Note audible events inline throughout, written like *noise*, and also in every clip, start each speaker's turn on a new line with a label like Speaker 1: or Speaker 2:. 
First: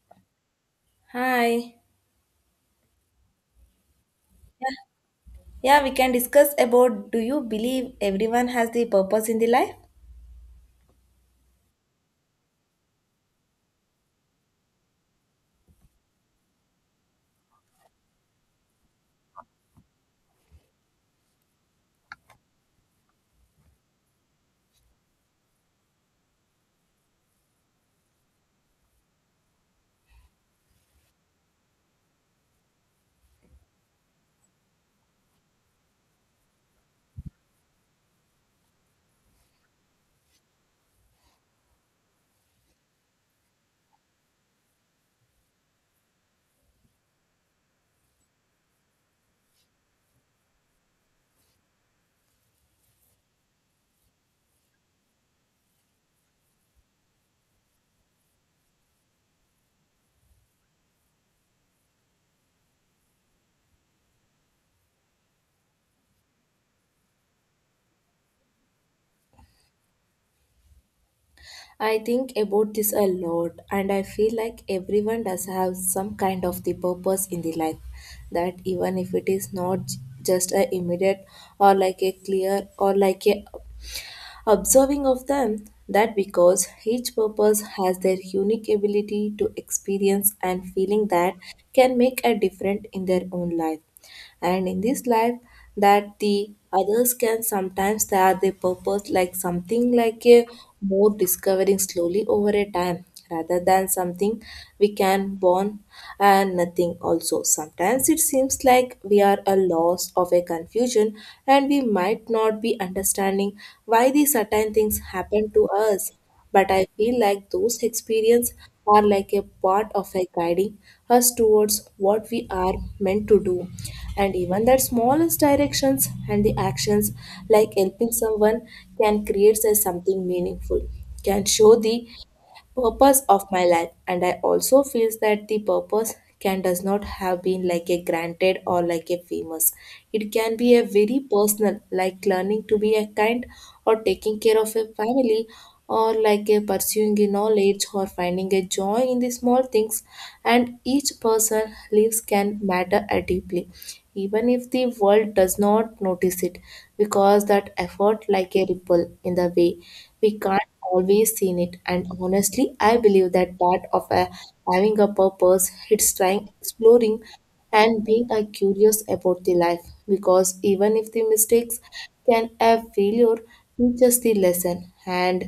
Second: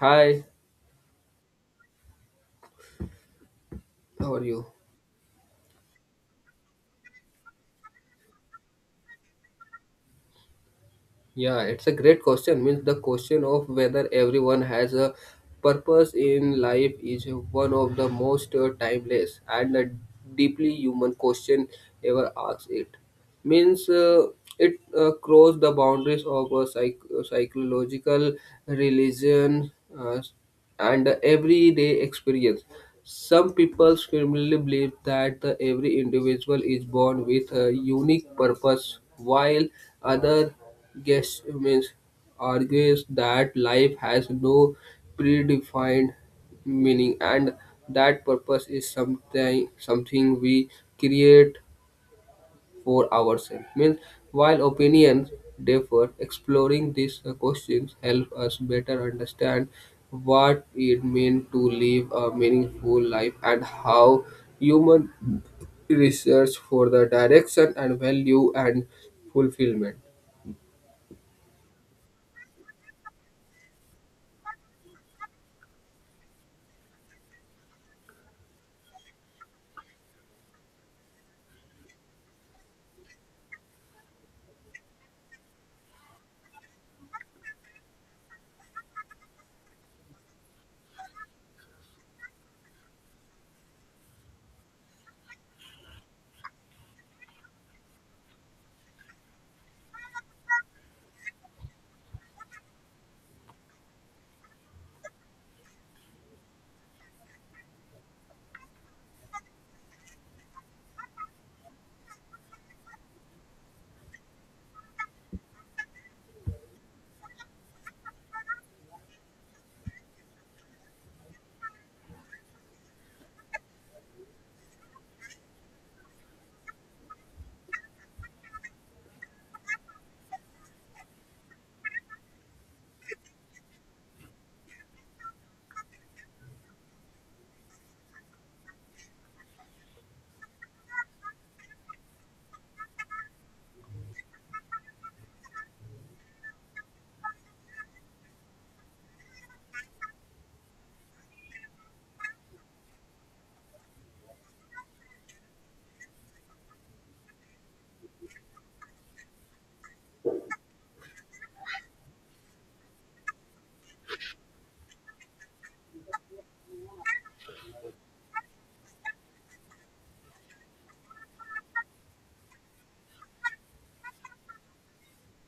Speaker 1: Hi,
Speaker 2: Hi.
Speaker 1: how are you?
Speaker 2: Yeah, we can discuss about do you believe everyone has the purpose in the life?
Speaker 1: Yeah, it's a great question. Means the question of whether everyone has a purpose in life is one of the most timeless and a deeply human question ever asked. It means it crossed the boundaries of psychological religion uh, and everyday experience. Some people firmly believe that the every individual is born with a unique purpose while other guess means argues that life has no predefined meaning and that purpose is something we create for ourselves. Means while opinions differ, exploring these questions help us better understand what it means to live a meaningful life and how human research for the direction and value and fulfillment.
Speaker 2: I think about this a lot, and I feel like everyone does have some kind of the purpose in the life. That even if it is not just a immediate or like a clear or like a observing of them, that because each purpose has their unique ability to experience and feeling that can make a difference in their own life. And in this life that the others can sometimes they are the purpose like something like a more discovering slowly over a time rather than something we can born. And nothing also sometimes it seems like we are a loss of a confusion, and we might not be understanding why these certain things happen to us. But I feel like those experiences are like a part of a guiding us towards what we are meant to do. And even that smallest directions and the actions like helping someone can create a something meaningful, can show the purpose of my life. And I also feels that the purpose can does not have been like a granted or like a famous. It can be a very personal, like learning to be a kind, or taking care of a family, or like a pursuing a knowledge, or finding a joy in the small things. And each person lives can matter deeply, even if the world does not notice it, because that effort like a ripple in the way we can't always see it. And honestly I believe that part of a having a purpose, it's trying exploring and being a curious about the life, because even if the mistakes can a failure teach us the lesson, and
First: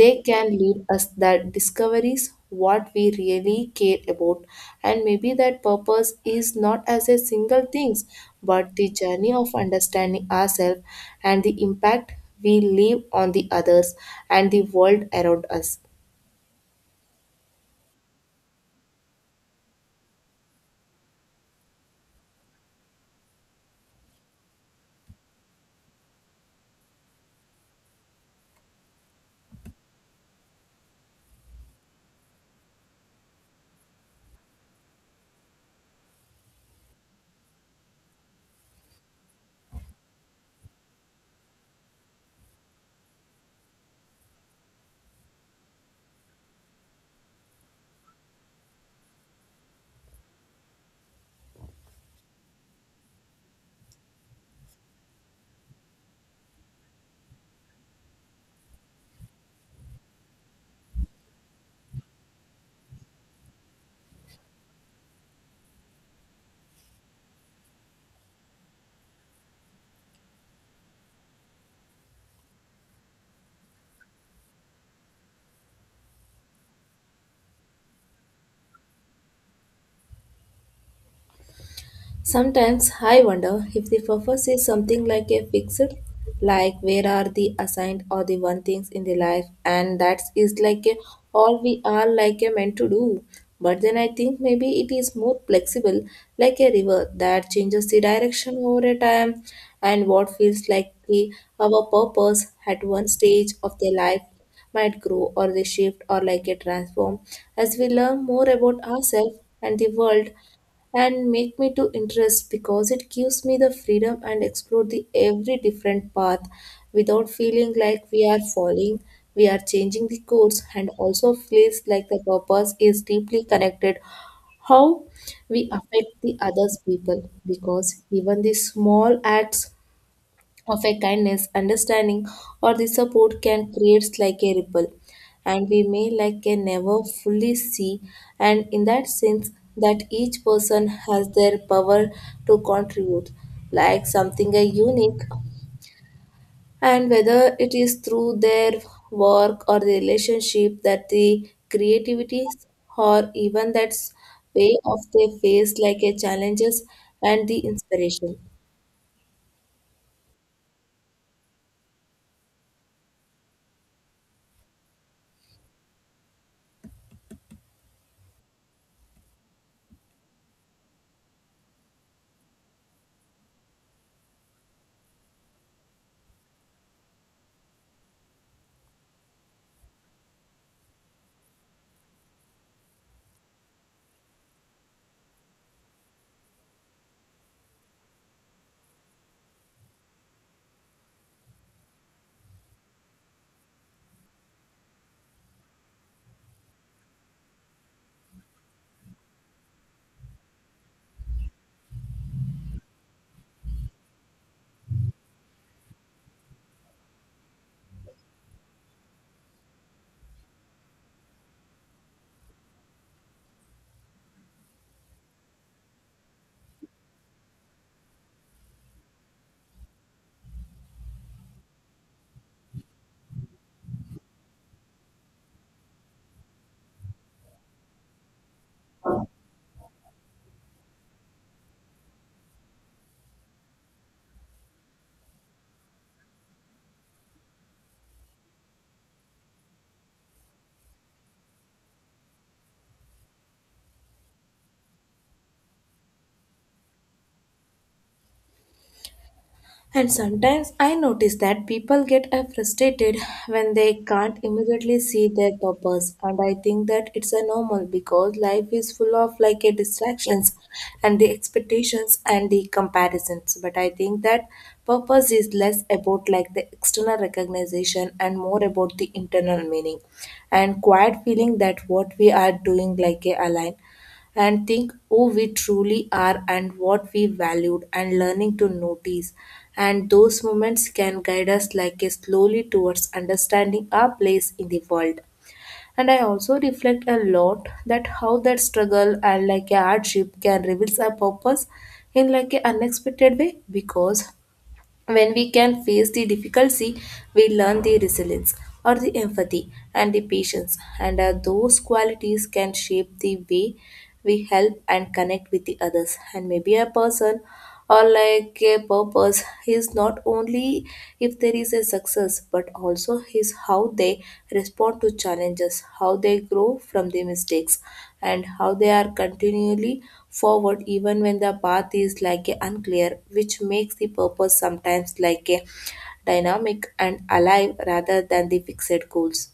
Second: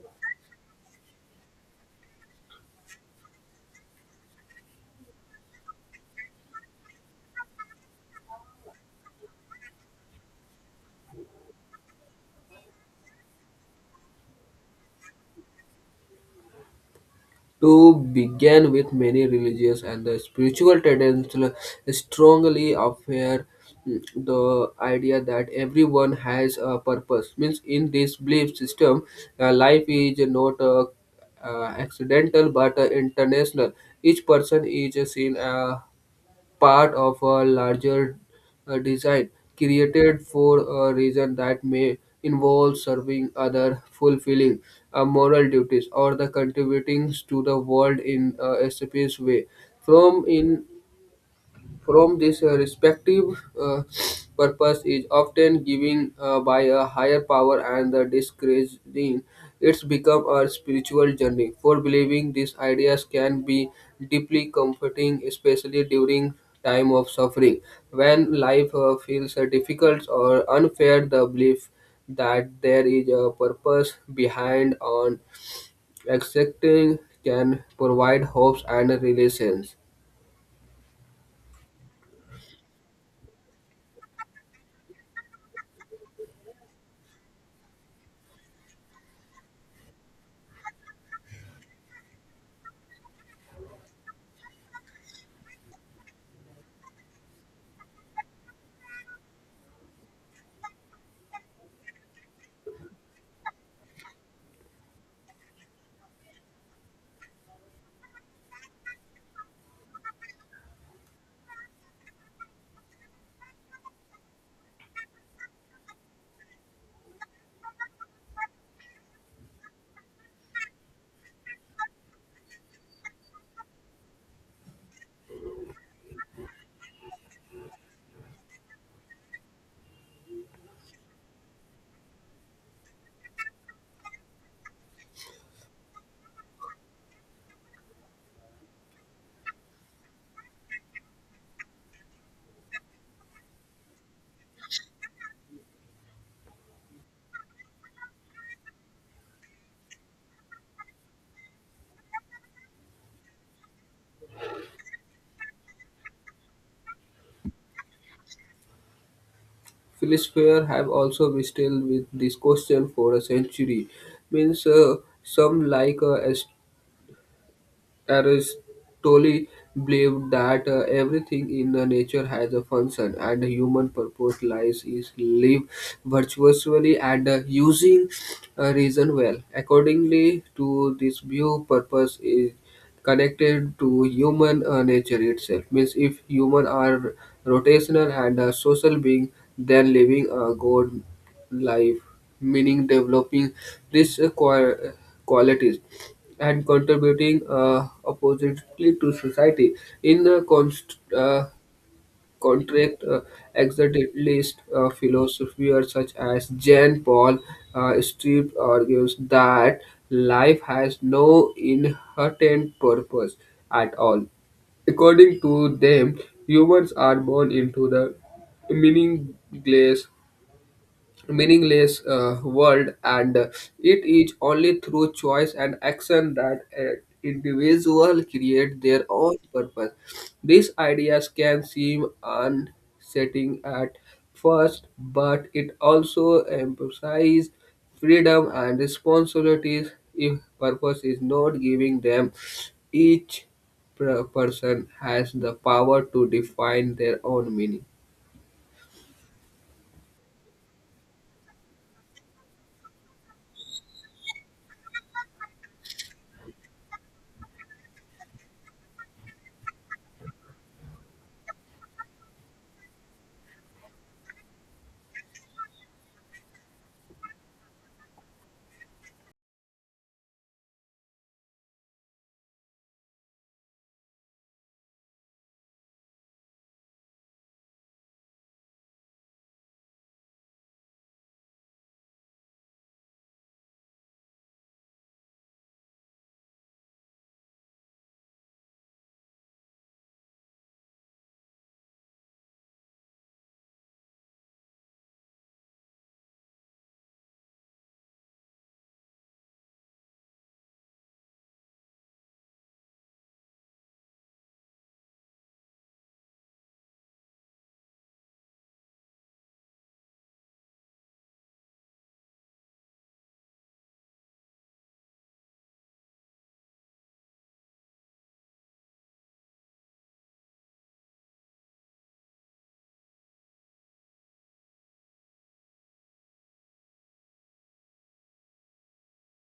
Speaker 2: they can lead us that discoveries what we really care about. And maybe that purpose is not as a single things, but the journey of understanding ourselves and the impact we leave on the others and the world around us.
Speaker 1: To begin with, many religious and the spiritual traditions strongly affair mm, the idea that everyone has a purpose means in this belief system, life is not accidental but international. Each person is seen part of a larger design created for a reason that may involve serving other, fulfilling moral duties, or the contributing to the world in a specific way. From in from this respective, uh, purpose is often given by a higher power and the discouraging it's become a spiritual journey. For believing these ideas can be deeply comforting, especially during time of suffering. When life feels difficult or unfair, the belief that there is a purpose behind on accepting can provide hopes and relations.
Speaker 2: Sometimes I wonder if the purpose is something like a fixed, like where are the assigned or the one things in the life, and that is like a all we are like a meant to do. But then I think maybe it is more flexible, like a river that changes the direction over a time, and what feels like the, our purpose at one stage of their life might grow or they shift or like a transform as we learn more about ourselves and the world. And make me to interest because it gives me the freedom and explore the every different path without feeling like we are falling, we are changing the course. And also feels like the purpose is deeply connected how we affect the others people, because even the small acts of a kindness, understanding, or the support can create like a ripple, and we may like a never fully see. And in that sense, that each person has their power to contribute, like something a unique, and whether it is through their work or the relationship that the creativity or even that's way of their face like a challenges and the inspiration.
Speaker 1: Philosophers have also wrestled with this question for a century. Means some like Aristotle believed that everything in the nature has a function, and the human purpose lies is live virtuously and using reason well. Accordingly to this view, purpose is connected to human nature itself. Means if human are rotational and a social being, then living a god life, meaning developing these qualities and contributing oppositely to society. In the contract, existentialist philosophers such as Jean Paul Street argues that life has no inherent purpose at all. According to them, humans are born into the meaningless meaningless world, and it is only through choice and action that an individual create their own purpose. These ideas can seem unsettling at first, but it also emphasizes freedom and responsibilities. If purpose is not giving them, each person has the power to define their own meaning.
Speaker 2: And sometimes I notice that people get frustrated when they can't immediately see their purpose. And I think that it's a normal because life is full of like a distractions and the expectations and the comparisons. But I think that purpose is less about like the external recognition and more about the internal meaning and quiet feeling that what we are doing like a align and think who we truly are and what we valued. And learning to notice and those moments can guide us like a slowly towards understanding our place in the world. And I also reflect a lot that how that struggle and like a hardship can reveal our purpose in like an unexpected way, because when we can face the difficulty, we learn the resilience or the empathy and the patience, and those qualities can shape the way we help and connect with the others. And maybe a person or like a purpose is not only if there is a success, but also is how they respond to challenges, how they grow from their mistakes, and how they are continually forward even when the path is like a unclear, which makes the purpose sometimes like a dynamic and alive rather than the fixed goals.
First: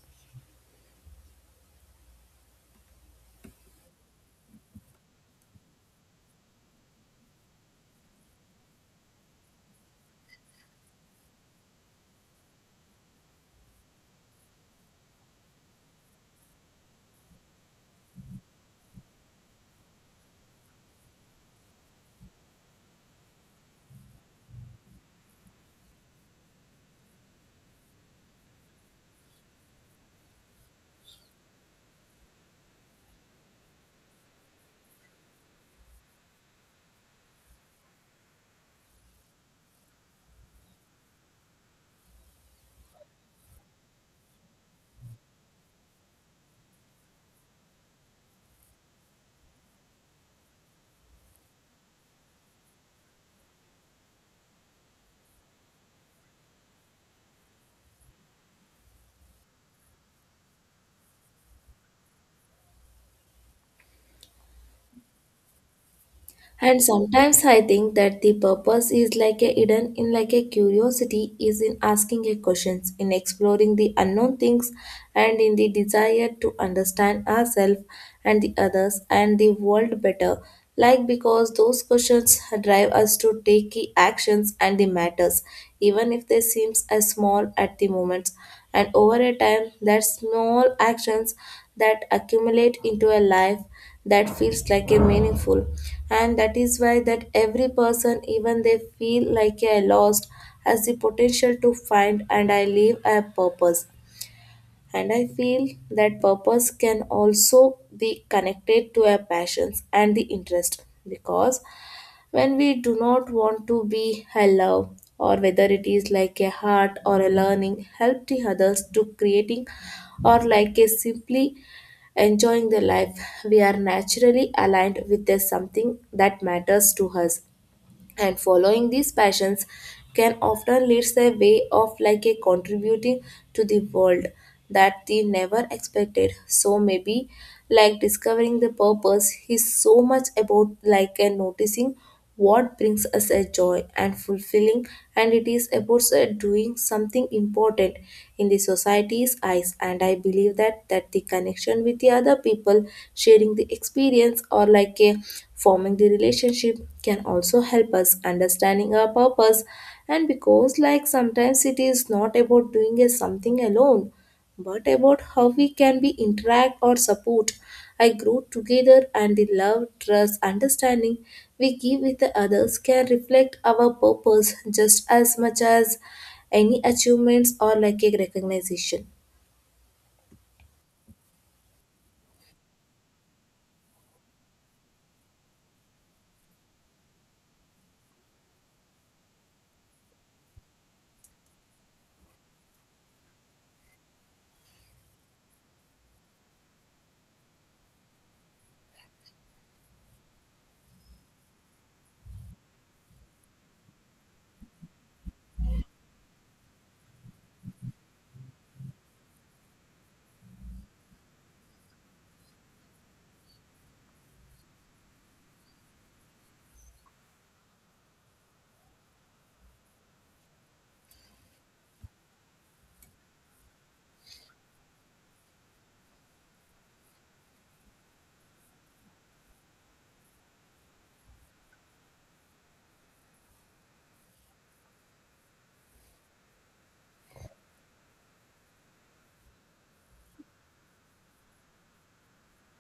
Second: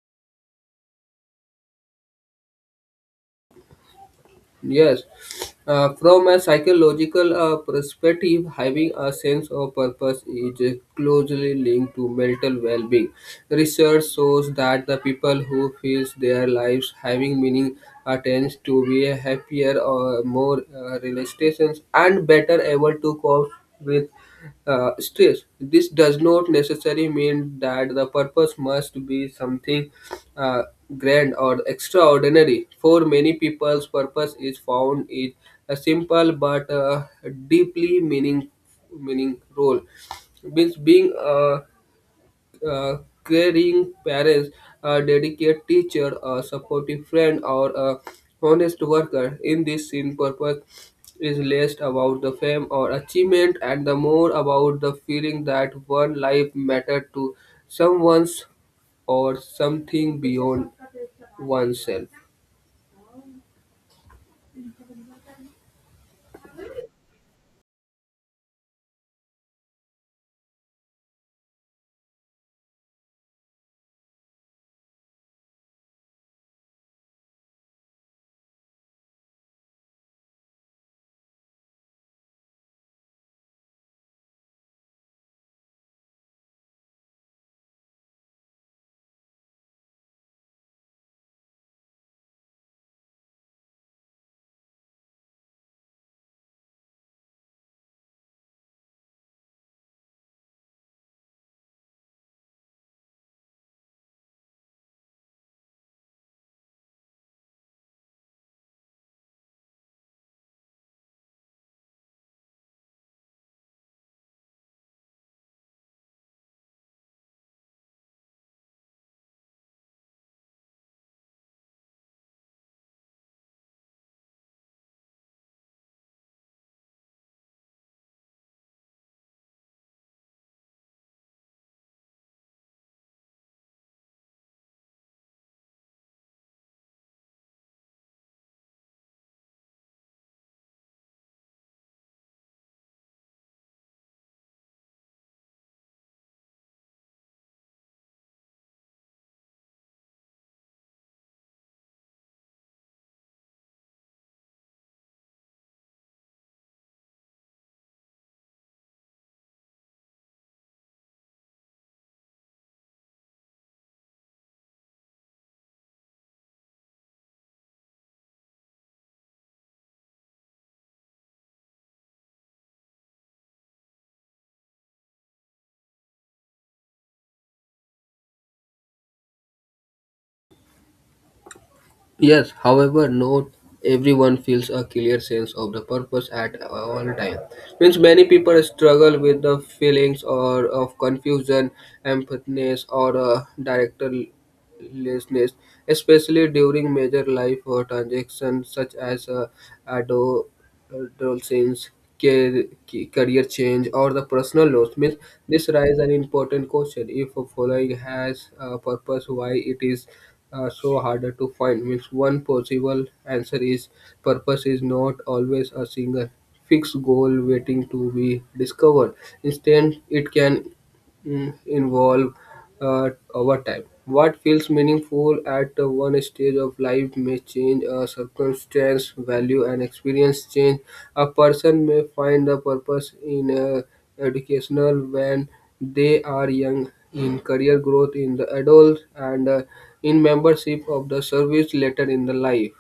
Speaker 1: Yes, from a psychological perspective, having a sense of purpose is closely linked to mental well-being. Research shows that the people who feel their lives having meaning tends to be happier or more relaxations and better able to cope with stress. This does not necessarily mean that the purpose must be something uh, grand or extraordinary. For many people's purpose is found in a simple but deeply meaning role, means being uh, caring parents, a dedicated teacher, a supportive friend, or a honest worker. In this scene, purpose is less about the fame or achievement and the more about the feeling that one life mattered to someone's or something beyond oneself.
Speaker 2: And sometimes I think that the purpose is like a hidden in like a curiosity is in asking a questions, in exploring the unknown things and in the desire to understand ourselves and the others and the world better. Like because those questions drive us to take key actions and the matters, even if they seems as small at the moment. And over a time that small actions that accumulate into a life that feels like a meaningful. And that is why that every person even they feel like a lost has the potential to find and I live a purpose. And I feel that purpose can also be connected to our passions and the interest, because when we do not want to be a love or whether it is like a heart or a learning help the others to creating or like a simply enjoying the life, we are naturally aligned with the something that matters to us. And following these passions can often lead a way of like a contributing to the world that they never expected. So maybe like discovering the purpose is so much about like and noticing what brings us a joy and fulfilling, and it is about also doing something important in the society's eyes. And I believe that the connection with the other people sharing the experience or like a forming the relationship can also help us understanding our purpose. And because like sometimes it is not about doing a something alone, but about how we can be interact or support. I grow together, and the love, trust, understanding we give with the others can reflect our purpose just as much as any achievements or like a recognition.
Speaker 1: Yes, however, not everyone feels a clear sense of the purpose at all time. Means many people struggle with the feelings or of confusion, empathiness, or directionlessness, especially during major life or transactions such as adolescence, ca- career change, or the personal loss. Means this raises an important question: if a following has a purpose, why it is so harder to find? Means one possible answer is purpose is not always a single fixed goal waiting to be discovered. Instead, it can evolve over time. What feels meaningful at one stage of life may change, a circumstance, value, and experience change. A person may find a purpose in educational when they are young, in career growth in the adult, and in membership of the service later in the life.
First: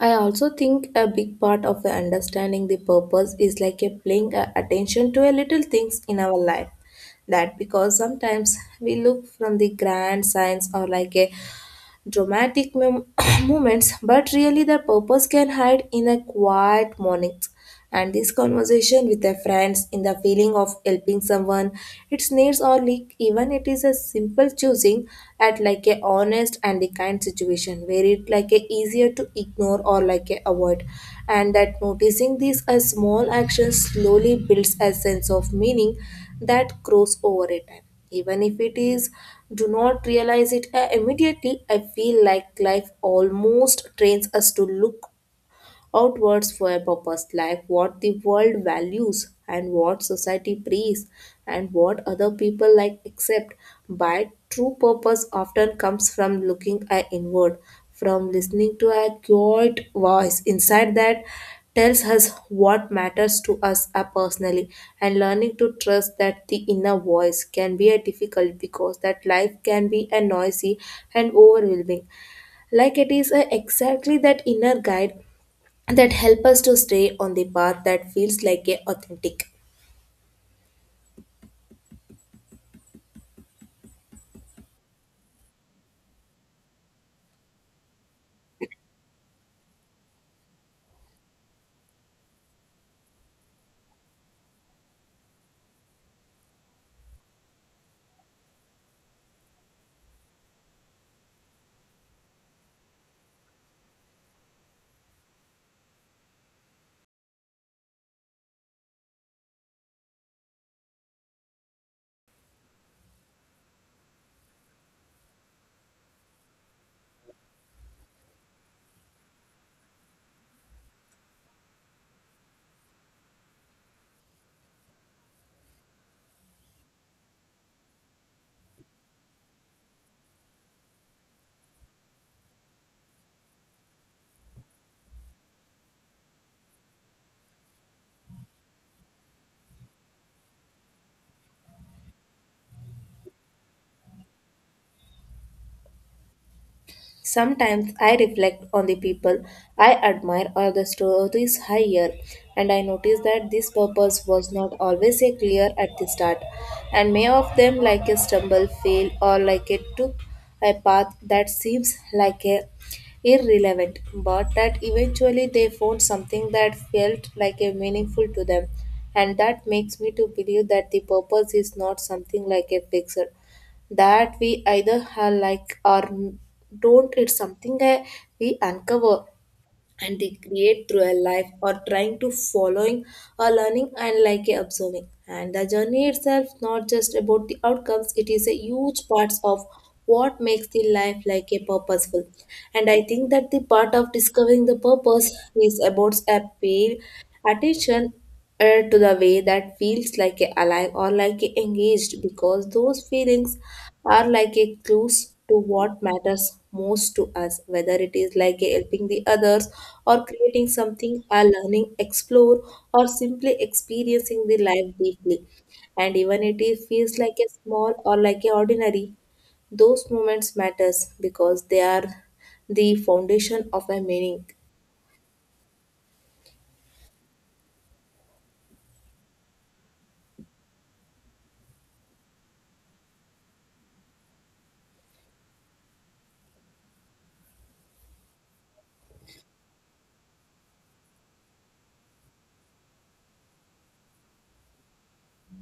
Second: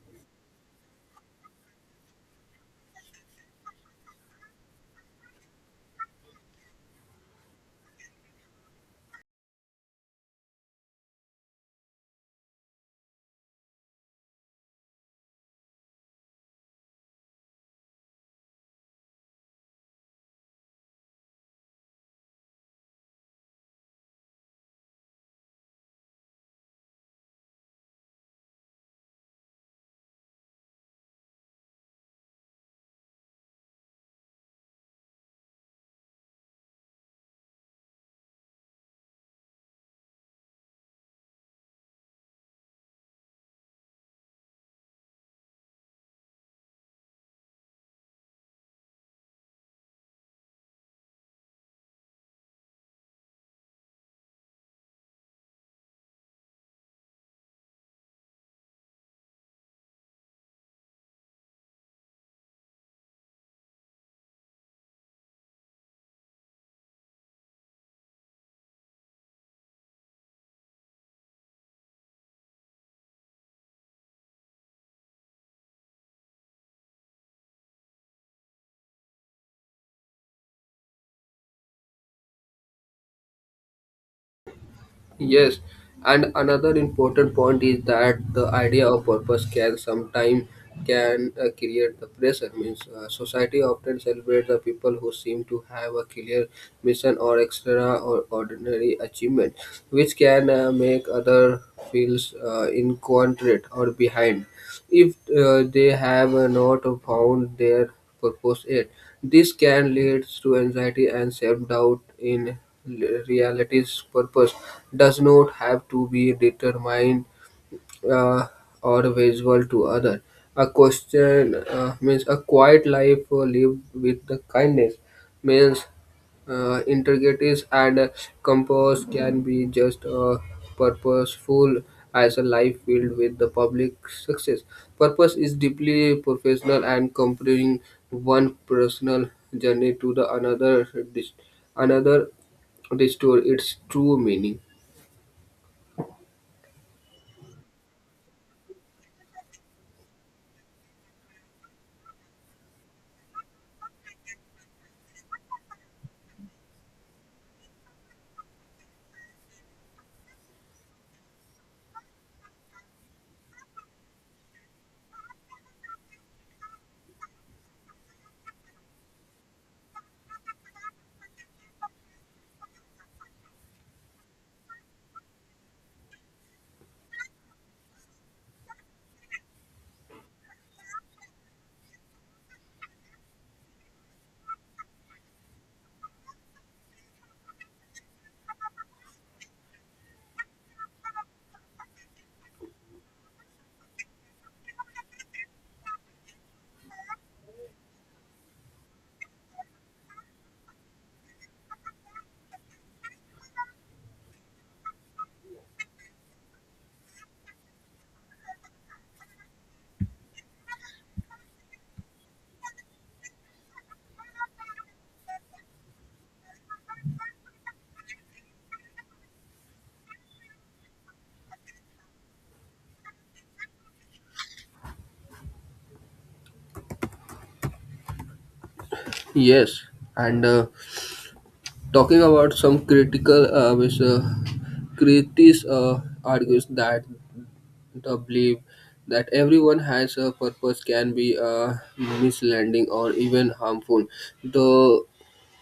Speaker 2: I also think a big part of the understanding the purpose is like a paying a attention to a little things in our life. That because sometimes we look from the grand signs or like a dramatic *coughs* moments, but really their purpose can hide in a quiet mornings. And this conversation with their friends in the feeling of helping someone, its needs or leak, even it is a simple choosing at like a honest and the kind situation where it like a easier to ignore or like a avoid. And that noticing these as small actions slowly builds a sense of meaning that grows over a time even if it is do not realize it immediately. I feel like life almost trains us to look outwards for a purpose like what the world values and what society prays and what other people like accept. But true purpose often comes from looking a inward from listening to a quiet voice inside that tells us what matters to us personally. And learning to trust that the inner voice can be a difficult, because that life can be a noisy and overwhelming, like it is a exactly that inner guide that help us to stay on the path that feels like a authentic.
Speaker 1: Yes, and another important point is that the idea of purpose can sometimes can create the pressure. Means society often celebrates the people who seem to have a clear mission or extra or ordinary achievement, which can make other feels incontinent or behind if they have not found their purpose yet. This can lead to anxiety and self-doubt in reality's purpose does not have to be determined uh, or visual to other. A question means a quiet life lived with the kindness, means integrities and compose can be just purposeful as a life filled with the public success. Purpose is deeply professional, and comparing one personal journey to the another restore its true meaning.
Speaker 2: Sometimes I reflect on the people I admire or the stories I hear, and I notice that this purpose was not always a clear at the start, and many of them, like a stumble, fail, or like it took a path that seems like a irrelevant, but that eventually they found something that felt like a meaningful to them. And that makes me to believe that the purpose is not something like a fixed that we either have like or don't. It's something that we uncover and they create through a life or trying to following or learning and like a observing. And the journey itself not just about the outcomes. It is a huge parts of what makes the life like a purposeful. And I think that the part of discovering the purpose is about a pay attention to the way that feels like a alive or like a engaged, because those feelings are like a clues to what matters most to us whether it is like a helping the others or creating something or learning explore or simply experiencing the life deeply. And even it is, feels like a small or like a ordinary, those moments matters because they are the foundation of a meaning.
Speaker 1: Yes, and. Talking about some critical critics argues that the belief that everyone has a purpose can be misleading or even harmful. Though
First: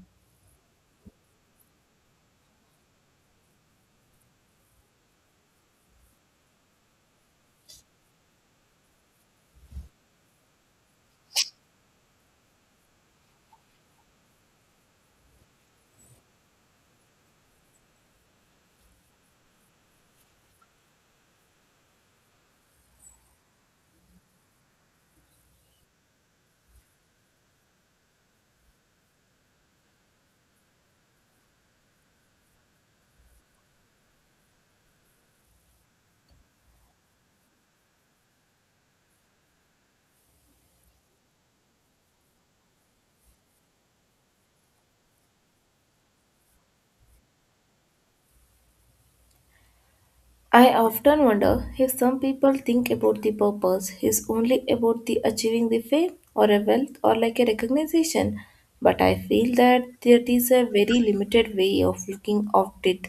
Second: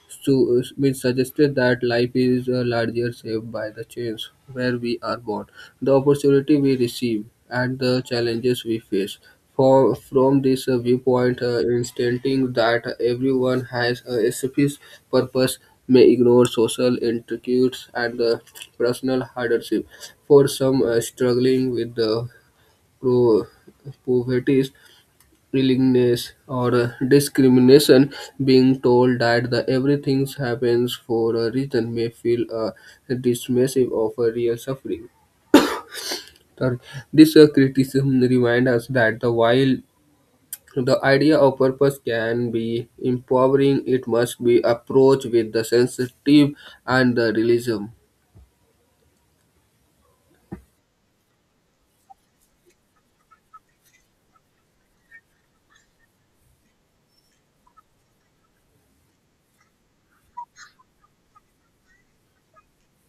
Speaker 1: so, which suggested that life is larger shaped by the chains where we are born, the opportunity we receive, and the challenges we face. From this viewpoint, instanting that everyone has a specific purpose may ignore social intrigues and personal hardship. For some struggling with the pro- uh, poverty willingness or discrimination, being told that the everything happens for a reason may feel dismissive of a real suffering. Third, this criticism reminds us that the while the idea of purpose can be empowering, it must be approached with the sensitive and the realism.
Speaker 2: I often wonder if some people think about the purpose is only about the achieving the fame or a wealth or like a recognition, but I feel that there is a very limited way of looking at it.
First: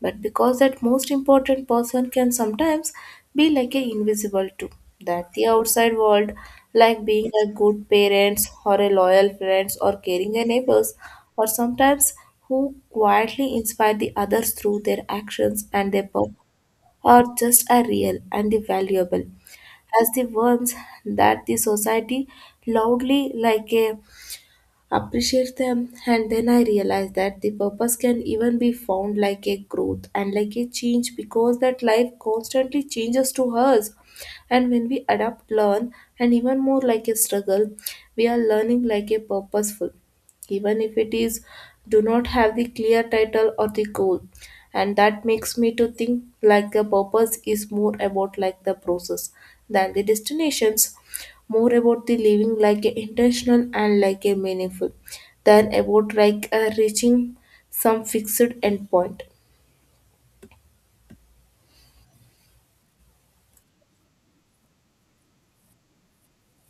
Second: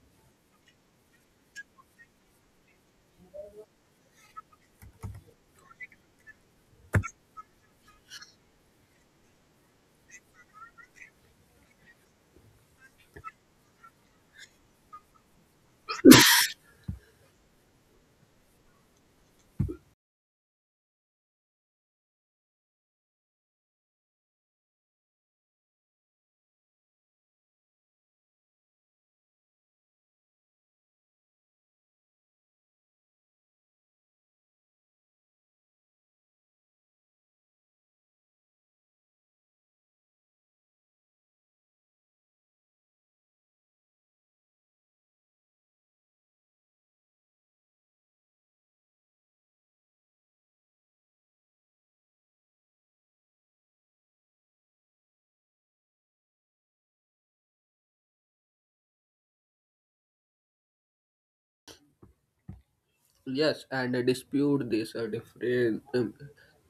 Speaker 2: But because that most important person can sometimes be like a invisible too, that the outside world, like being a good parents or a loyal friends or caring a neighbors, or sometimes who quietly inspire the others through their actions and their purpose or just are real and valuable as the ones that the society loudly like a appreciate them. And then I realized that the purpose can even be found like a growth and like a change because that life constantly changes to us and when we adapt learn and even more like a struggle we are learning like a purposeful even if it is do not have the clear title or the goal. And that makes me to think like the purpose is more about like the process than the destinations, more about the living like a intentional and like a meaningful than about like a reaching some fixed endpoint.
Speaker 1: Yes, and dispute this different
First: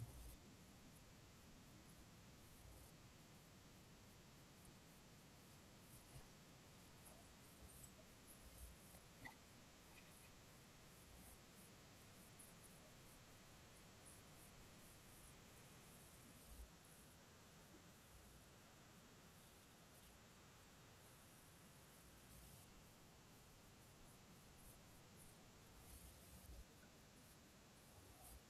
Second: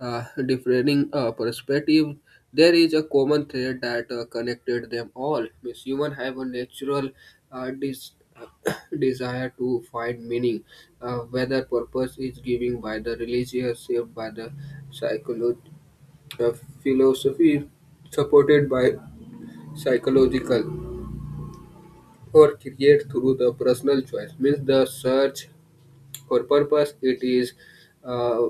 Speaker 1: differing perspective. There is a common thread that connected them all. Means human have a natural uh, dis- *coughs* *clears throat* desire to find meaning, whether purpose is given by the religious, saved by the psychology, uh, philosophy, supported by psychological, or create through the personal choice. Means the search for purpose. It is. Uh,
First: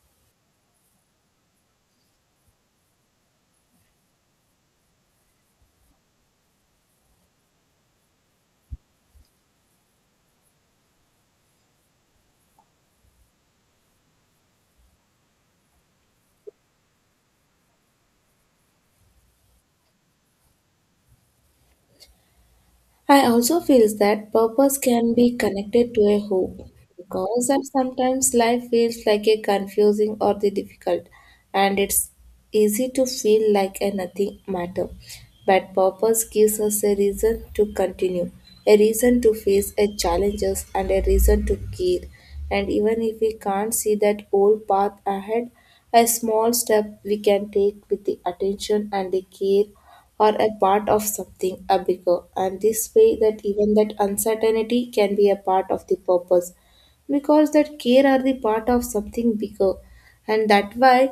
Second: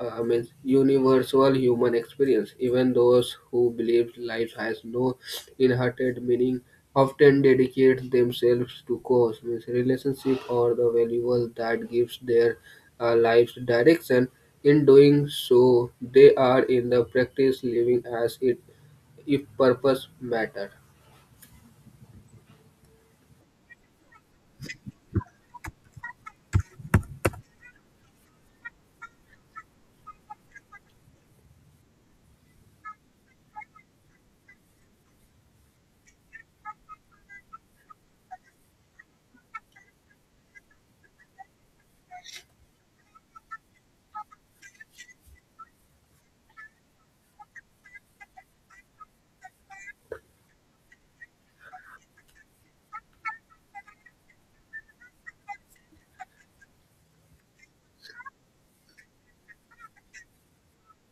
Speaker 1: means universal human experience. Even those who believe life has no inherent meaning often dedicate themselves to cause, means relationship or the valuable that gives their lives direction. In doing so, they are in the practice living as it if purpose matter.
Speaker 2: I also feel that purpose can be connected to a hope because that sometimes life feels like a confusing or the difficult and it's easy to feel like a nothing matter. But purpose gives us a reason to continue, a reason to face a challenges and a reason to care. And even if we can't see that old path ahead, a small step we can take with the attention and the care or a part of something a bigger, and this way that even that uncertainty can be a part of the purpose because that care are the part of something bigger. And that why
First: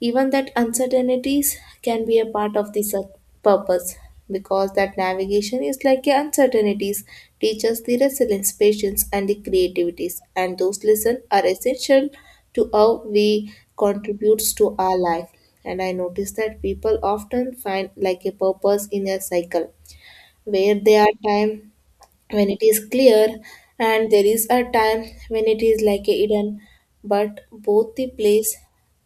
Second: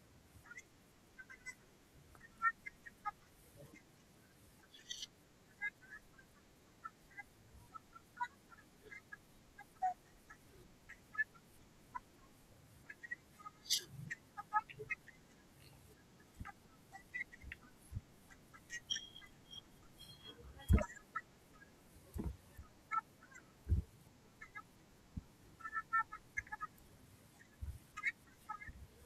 Speaker 2: even that uncertainties can be a part of this purpose because that navigation is like a uncertainties teaches the resilience patience and the creativities and those lessons are essential to how we contributes to our life. And I notice that people often find like a purpose in a cycle where they are time when it is clear and there is a time when it is like a hidden, but both the place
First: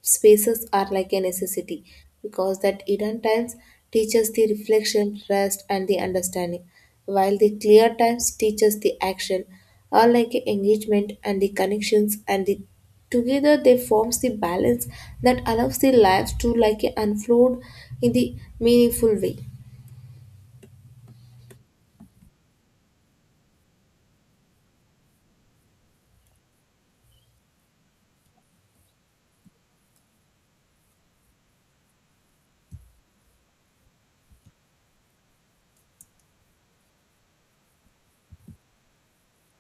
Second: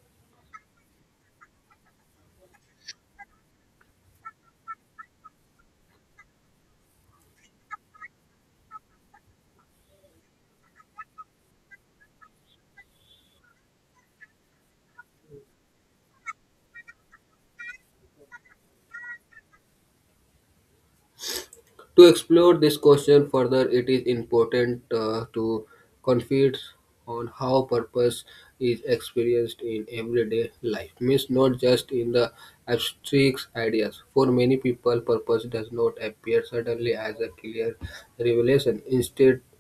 Speaker 2: spaces are like a necessity because that hidden times teaches the reflection rest and the understanding while the clear times teaches the action are like a engagement and the connections, and the together they forms the balance that allows the lives to like a unfold in the meaningful way.
Speaker 1: To explore this question further, it is important to confide on how purpose is experienced in everyday life. Means not just in the abstract ideas. For many people, purpose does not appear suddenly as a clear revelation. Instead, *clears throat*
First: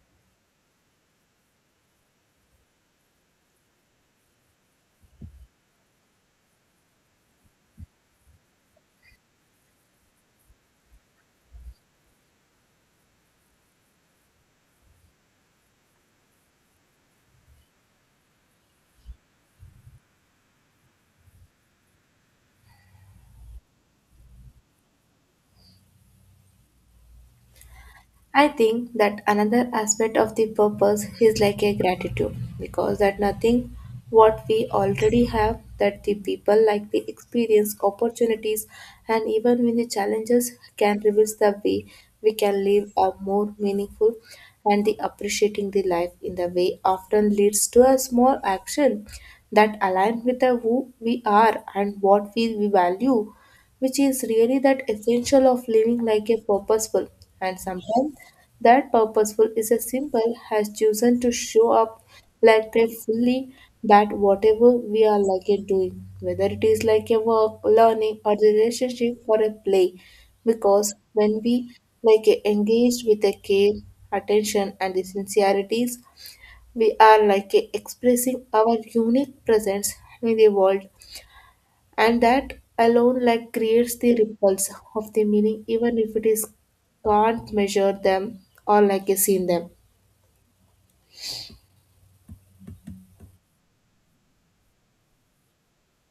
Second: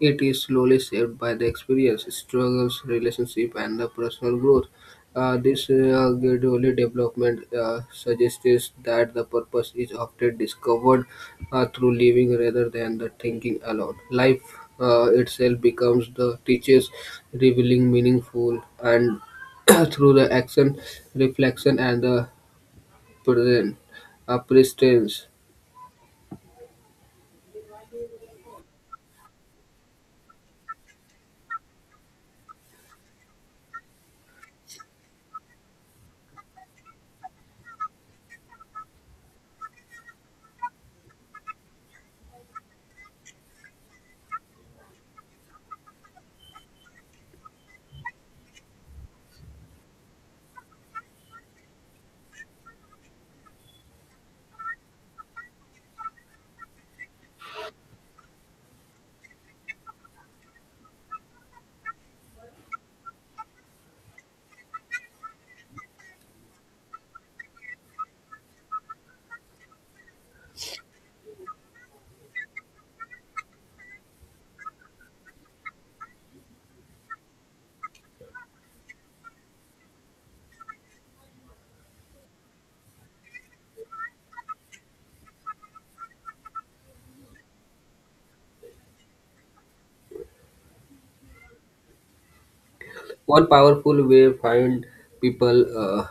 Speaker 1: it is slowly shaped by the experience, struggles, relationship, and the personal growth. This gradually development suggests that the purpose is often discovered through living rather than the thinking alone. Life itself becomes the teaches, revealing meaningful and *clears throat* through the action, reflection, and the present presence.
Speaker 2: I think that another aspect of the purpose is like a gratitude because that nothing what we already have that the people like the experience opportunities and even when the challenges can reveal the way we can live a more meaningful, and the appreciating the life in the way often leads to a small action that align with the who we are and what we value, which is really that essential of living like a purposeful. And sometimes that purposeful is a simple has chosen to show up like a fully that whatever we are like a doing, whether it is like a work learning or the relationship or a play, because when we like a engaged with a care attention and the sincerities we are like a expressing our unique presence in the world. And that alone like creates the ripples of the meaning even if it is can't measure them or like a seen them.
Speaker 1: One powerful way find people. Uh,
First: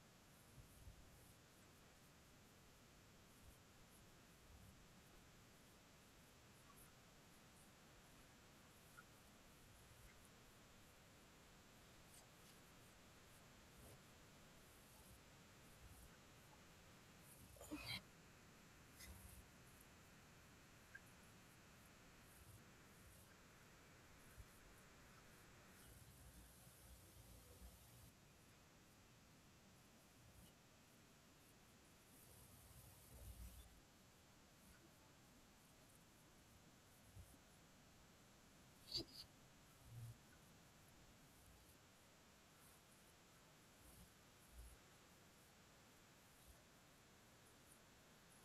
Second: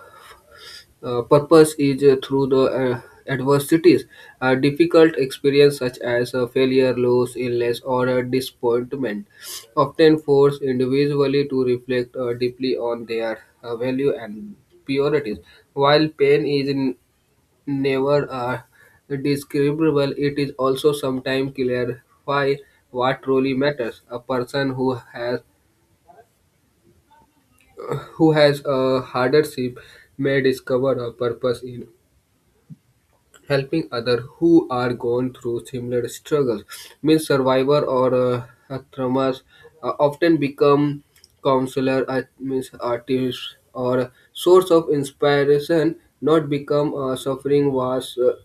Speaker 1: Purpose is through the adversities, a difficult experience such as a failure, loss, illness, or a disappointment, often force individually to reflect deeply on their value and priorities. While pain is never describable, it is also sometimes clarify what truly matters. A person who has a hardship may discover a purpose in helping others who are going through similar struggles. Means survivor or traumas often become counselor, means artist or source of inspiration, not become suffering was.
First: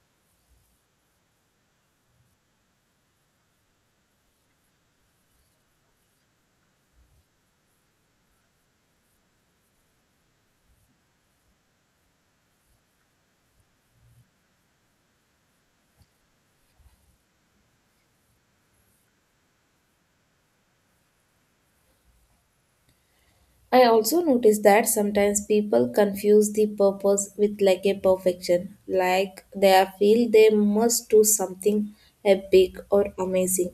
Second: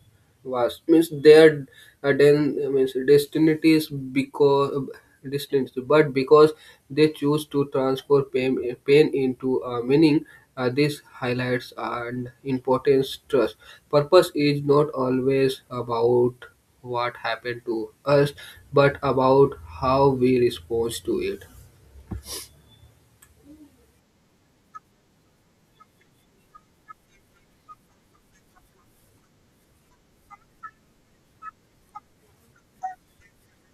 Speaker 1: Vast means their then means destiny is because distance but because they choose to transform pain into meaning. This highlights and importance trust purpose is not always about what happened to us but about how we respond to it.
Speaker 2: I also notice that sometimes people confuse the purpose with like a perfection, like they feel they must do something epic or amazing,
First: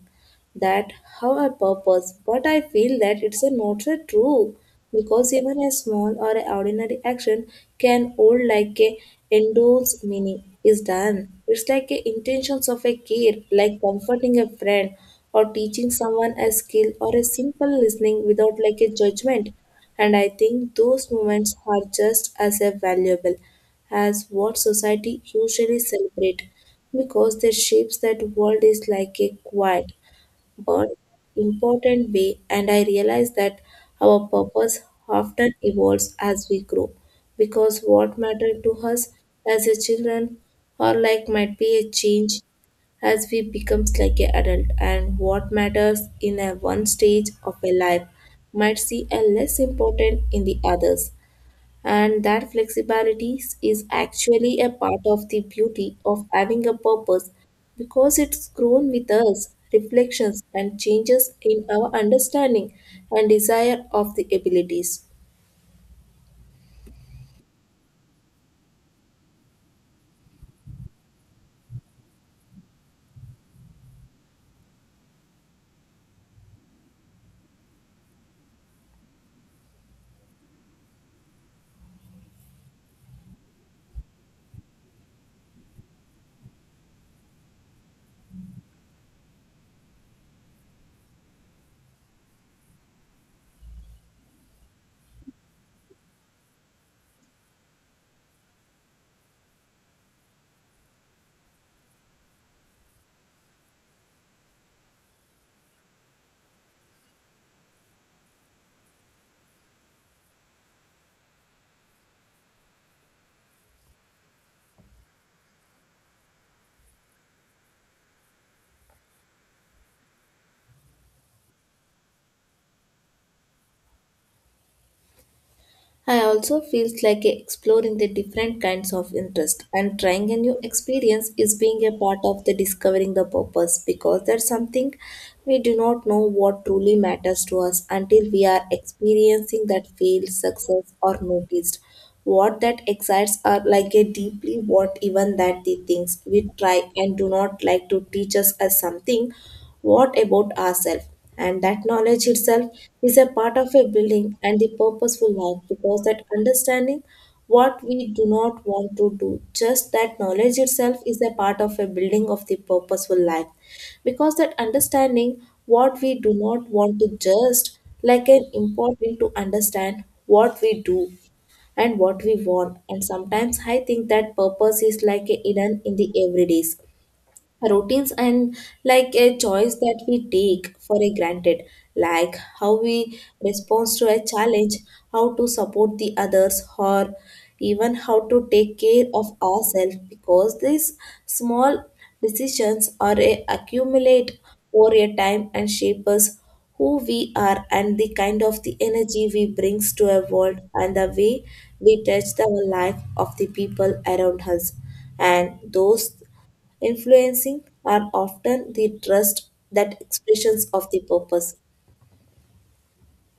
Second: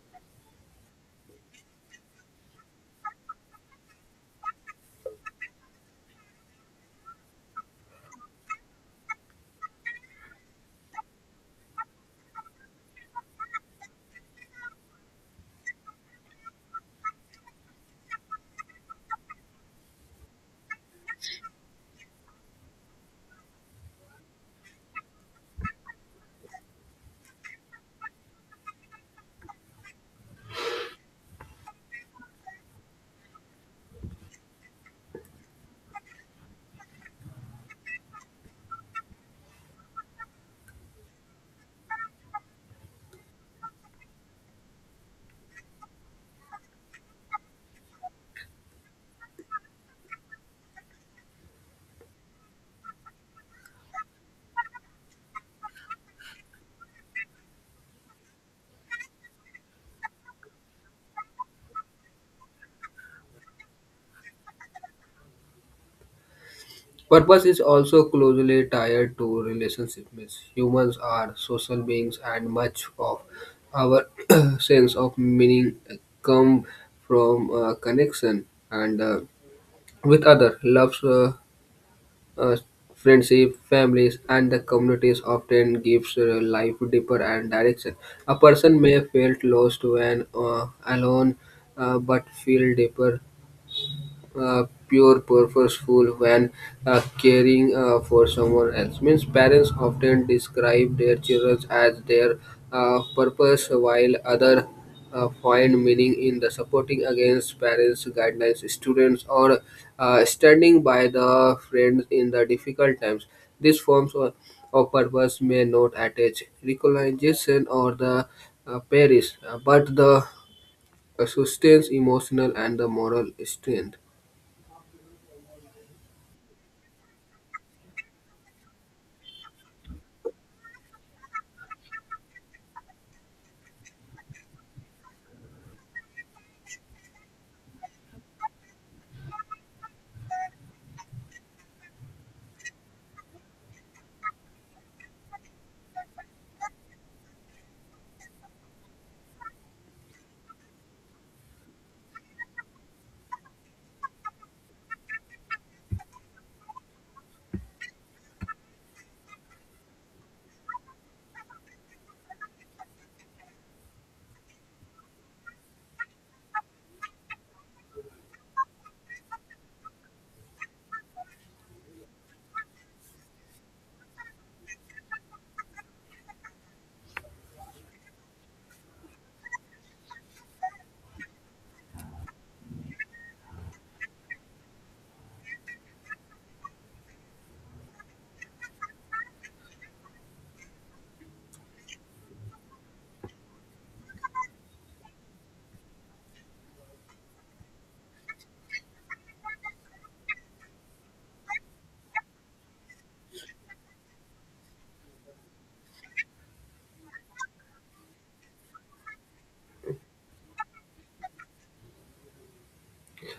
Speaker 2: that have a purpose, but I feel that it's a not so true because even a small or a ordinary action can hold like a endorse meaning is done it's like a intentions of a care, like comforting a friend or teaching someone a skill or a simple listening without like a judgment. And I think those moments are just as a valuable as what society usually celebrate because the shapes that world is like a quiet but important way. And I realize that our purpose often evolves as we grow because what mattered to us as a children or like might be a change as we becomes like an adult, and what matters in a one stage of a life might see a less important in the others. And that flexibility is actually a part of the beauty of having a purpose because it's grown with us, reflections, and changes in our understanding and desire of the abilities.
Speaker 1: Purpose is also closely tied to relationships. Humans are social beings, and much of our *clears throat* sense of meaning come from connection and with other loves, uh, friendship, families, and the communities. Often gives life deeper and direction. A person may feel lost when alone, but feel deeper pure purposeful when caring for someone else, means parents often describe their children as their purpose, while other find meaning in the supporting against parents guidelines students or standing by the friends in the difficult times. These of purpose may not attach recognition or the parish, but the sustains emotional and the moral strength.
Speaker 2: I also feel like exploring the different kinds of interest and trying a new experience is being a part of the discovering the purpose, because that's something we do not know what truly matters to us until we are experiencing that failed success or noticed what that excites are like a deeply, what even that the things we try and do not like to teach us as something, what about ourselves? And that knowledge itself is a part of a building and the purposeful life because that understanding what we do not want to do, just that knowledge itself is a part of a building of the purposeful life because that understanding what we do not want to just like an important to understand what we do and what we want. And sometimes I think that purpose is like a hidden in the everydays routines and like a choice that we take for a granted, like how we respond to a challenge, how to support the others, or even how to take care of ourselves, because these small decisions are a accumulate over a time and shape us who we are and the kind of the energy we brings to a world and the way we touch the life of the people around us. And those influencing are often the trust that expressions of the purpose.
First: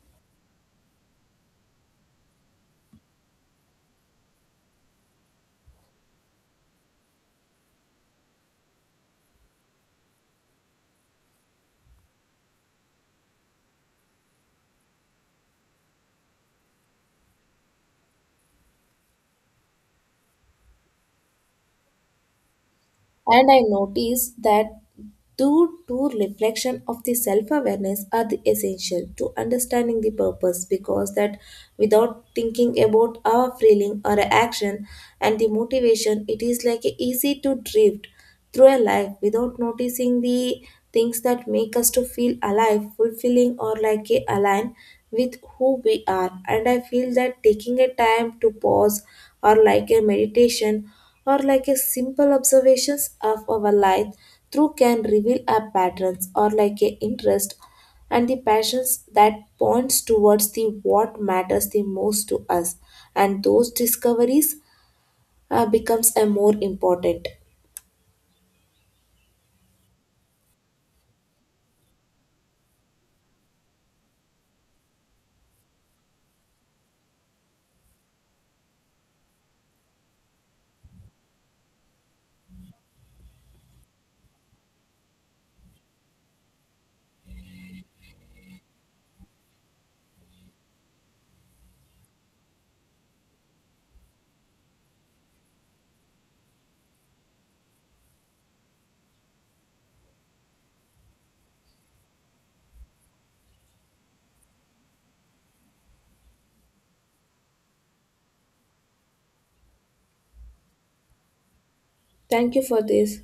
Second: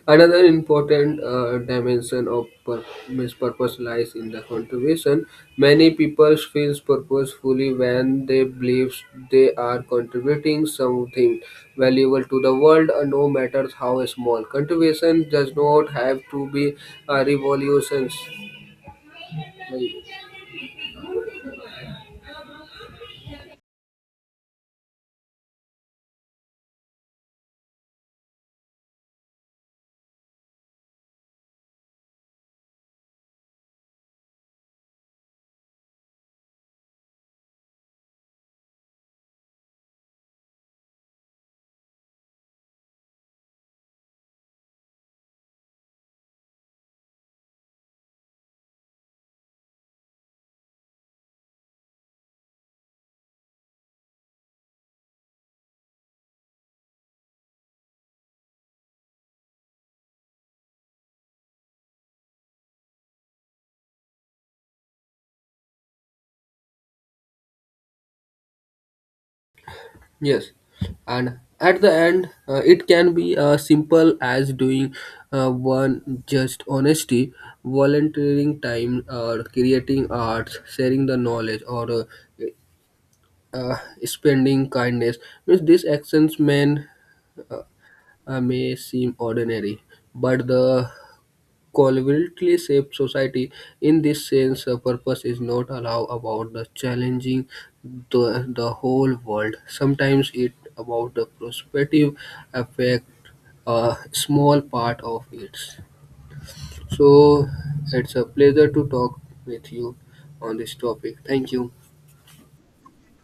Speaker 1: Another important dimension of means purpose lies in the contribution. Many people feel purposefully when they believe they are contributing something valuable to the world, no matter how small. Contribution does not have to be a revolution.
Speaker 2: And I notice that due to reflection of the self-awareness are the essential to understanding the purpose because that without thinking about our feeling or action and the motivation, it is like easy to drift through our life without noticing the things that make us to feel alive fulfilling or like a align with who we are. And I feel that taking a time to pause or like a meditation or like a simple observations of our life through can reveal our patterns or like a interest and the passions that points towards the what matters the most to us, and those discoveries becomes a more important.
Speaker 1: Yes, and at the end, it can be as simple as doing one just honesty, volunteering time, or creating arts, sharing the knowledge, or uh, uh, spending kindness. Means these actions uh, may seem ordinary, but the collaboratively shaped society. In this sense, a purpose is not allow about the challenging the whole world. Sometimes it about the prospective effect a small part of it. So it's a pleasure to talk with you on this topic. Thank you.
Speaker 2: Thank you for this.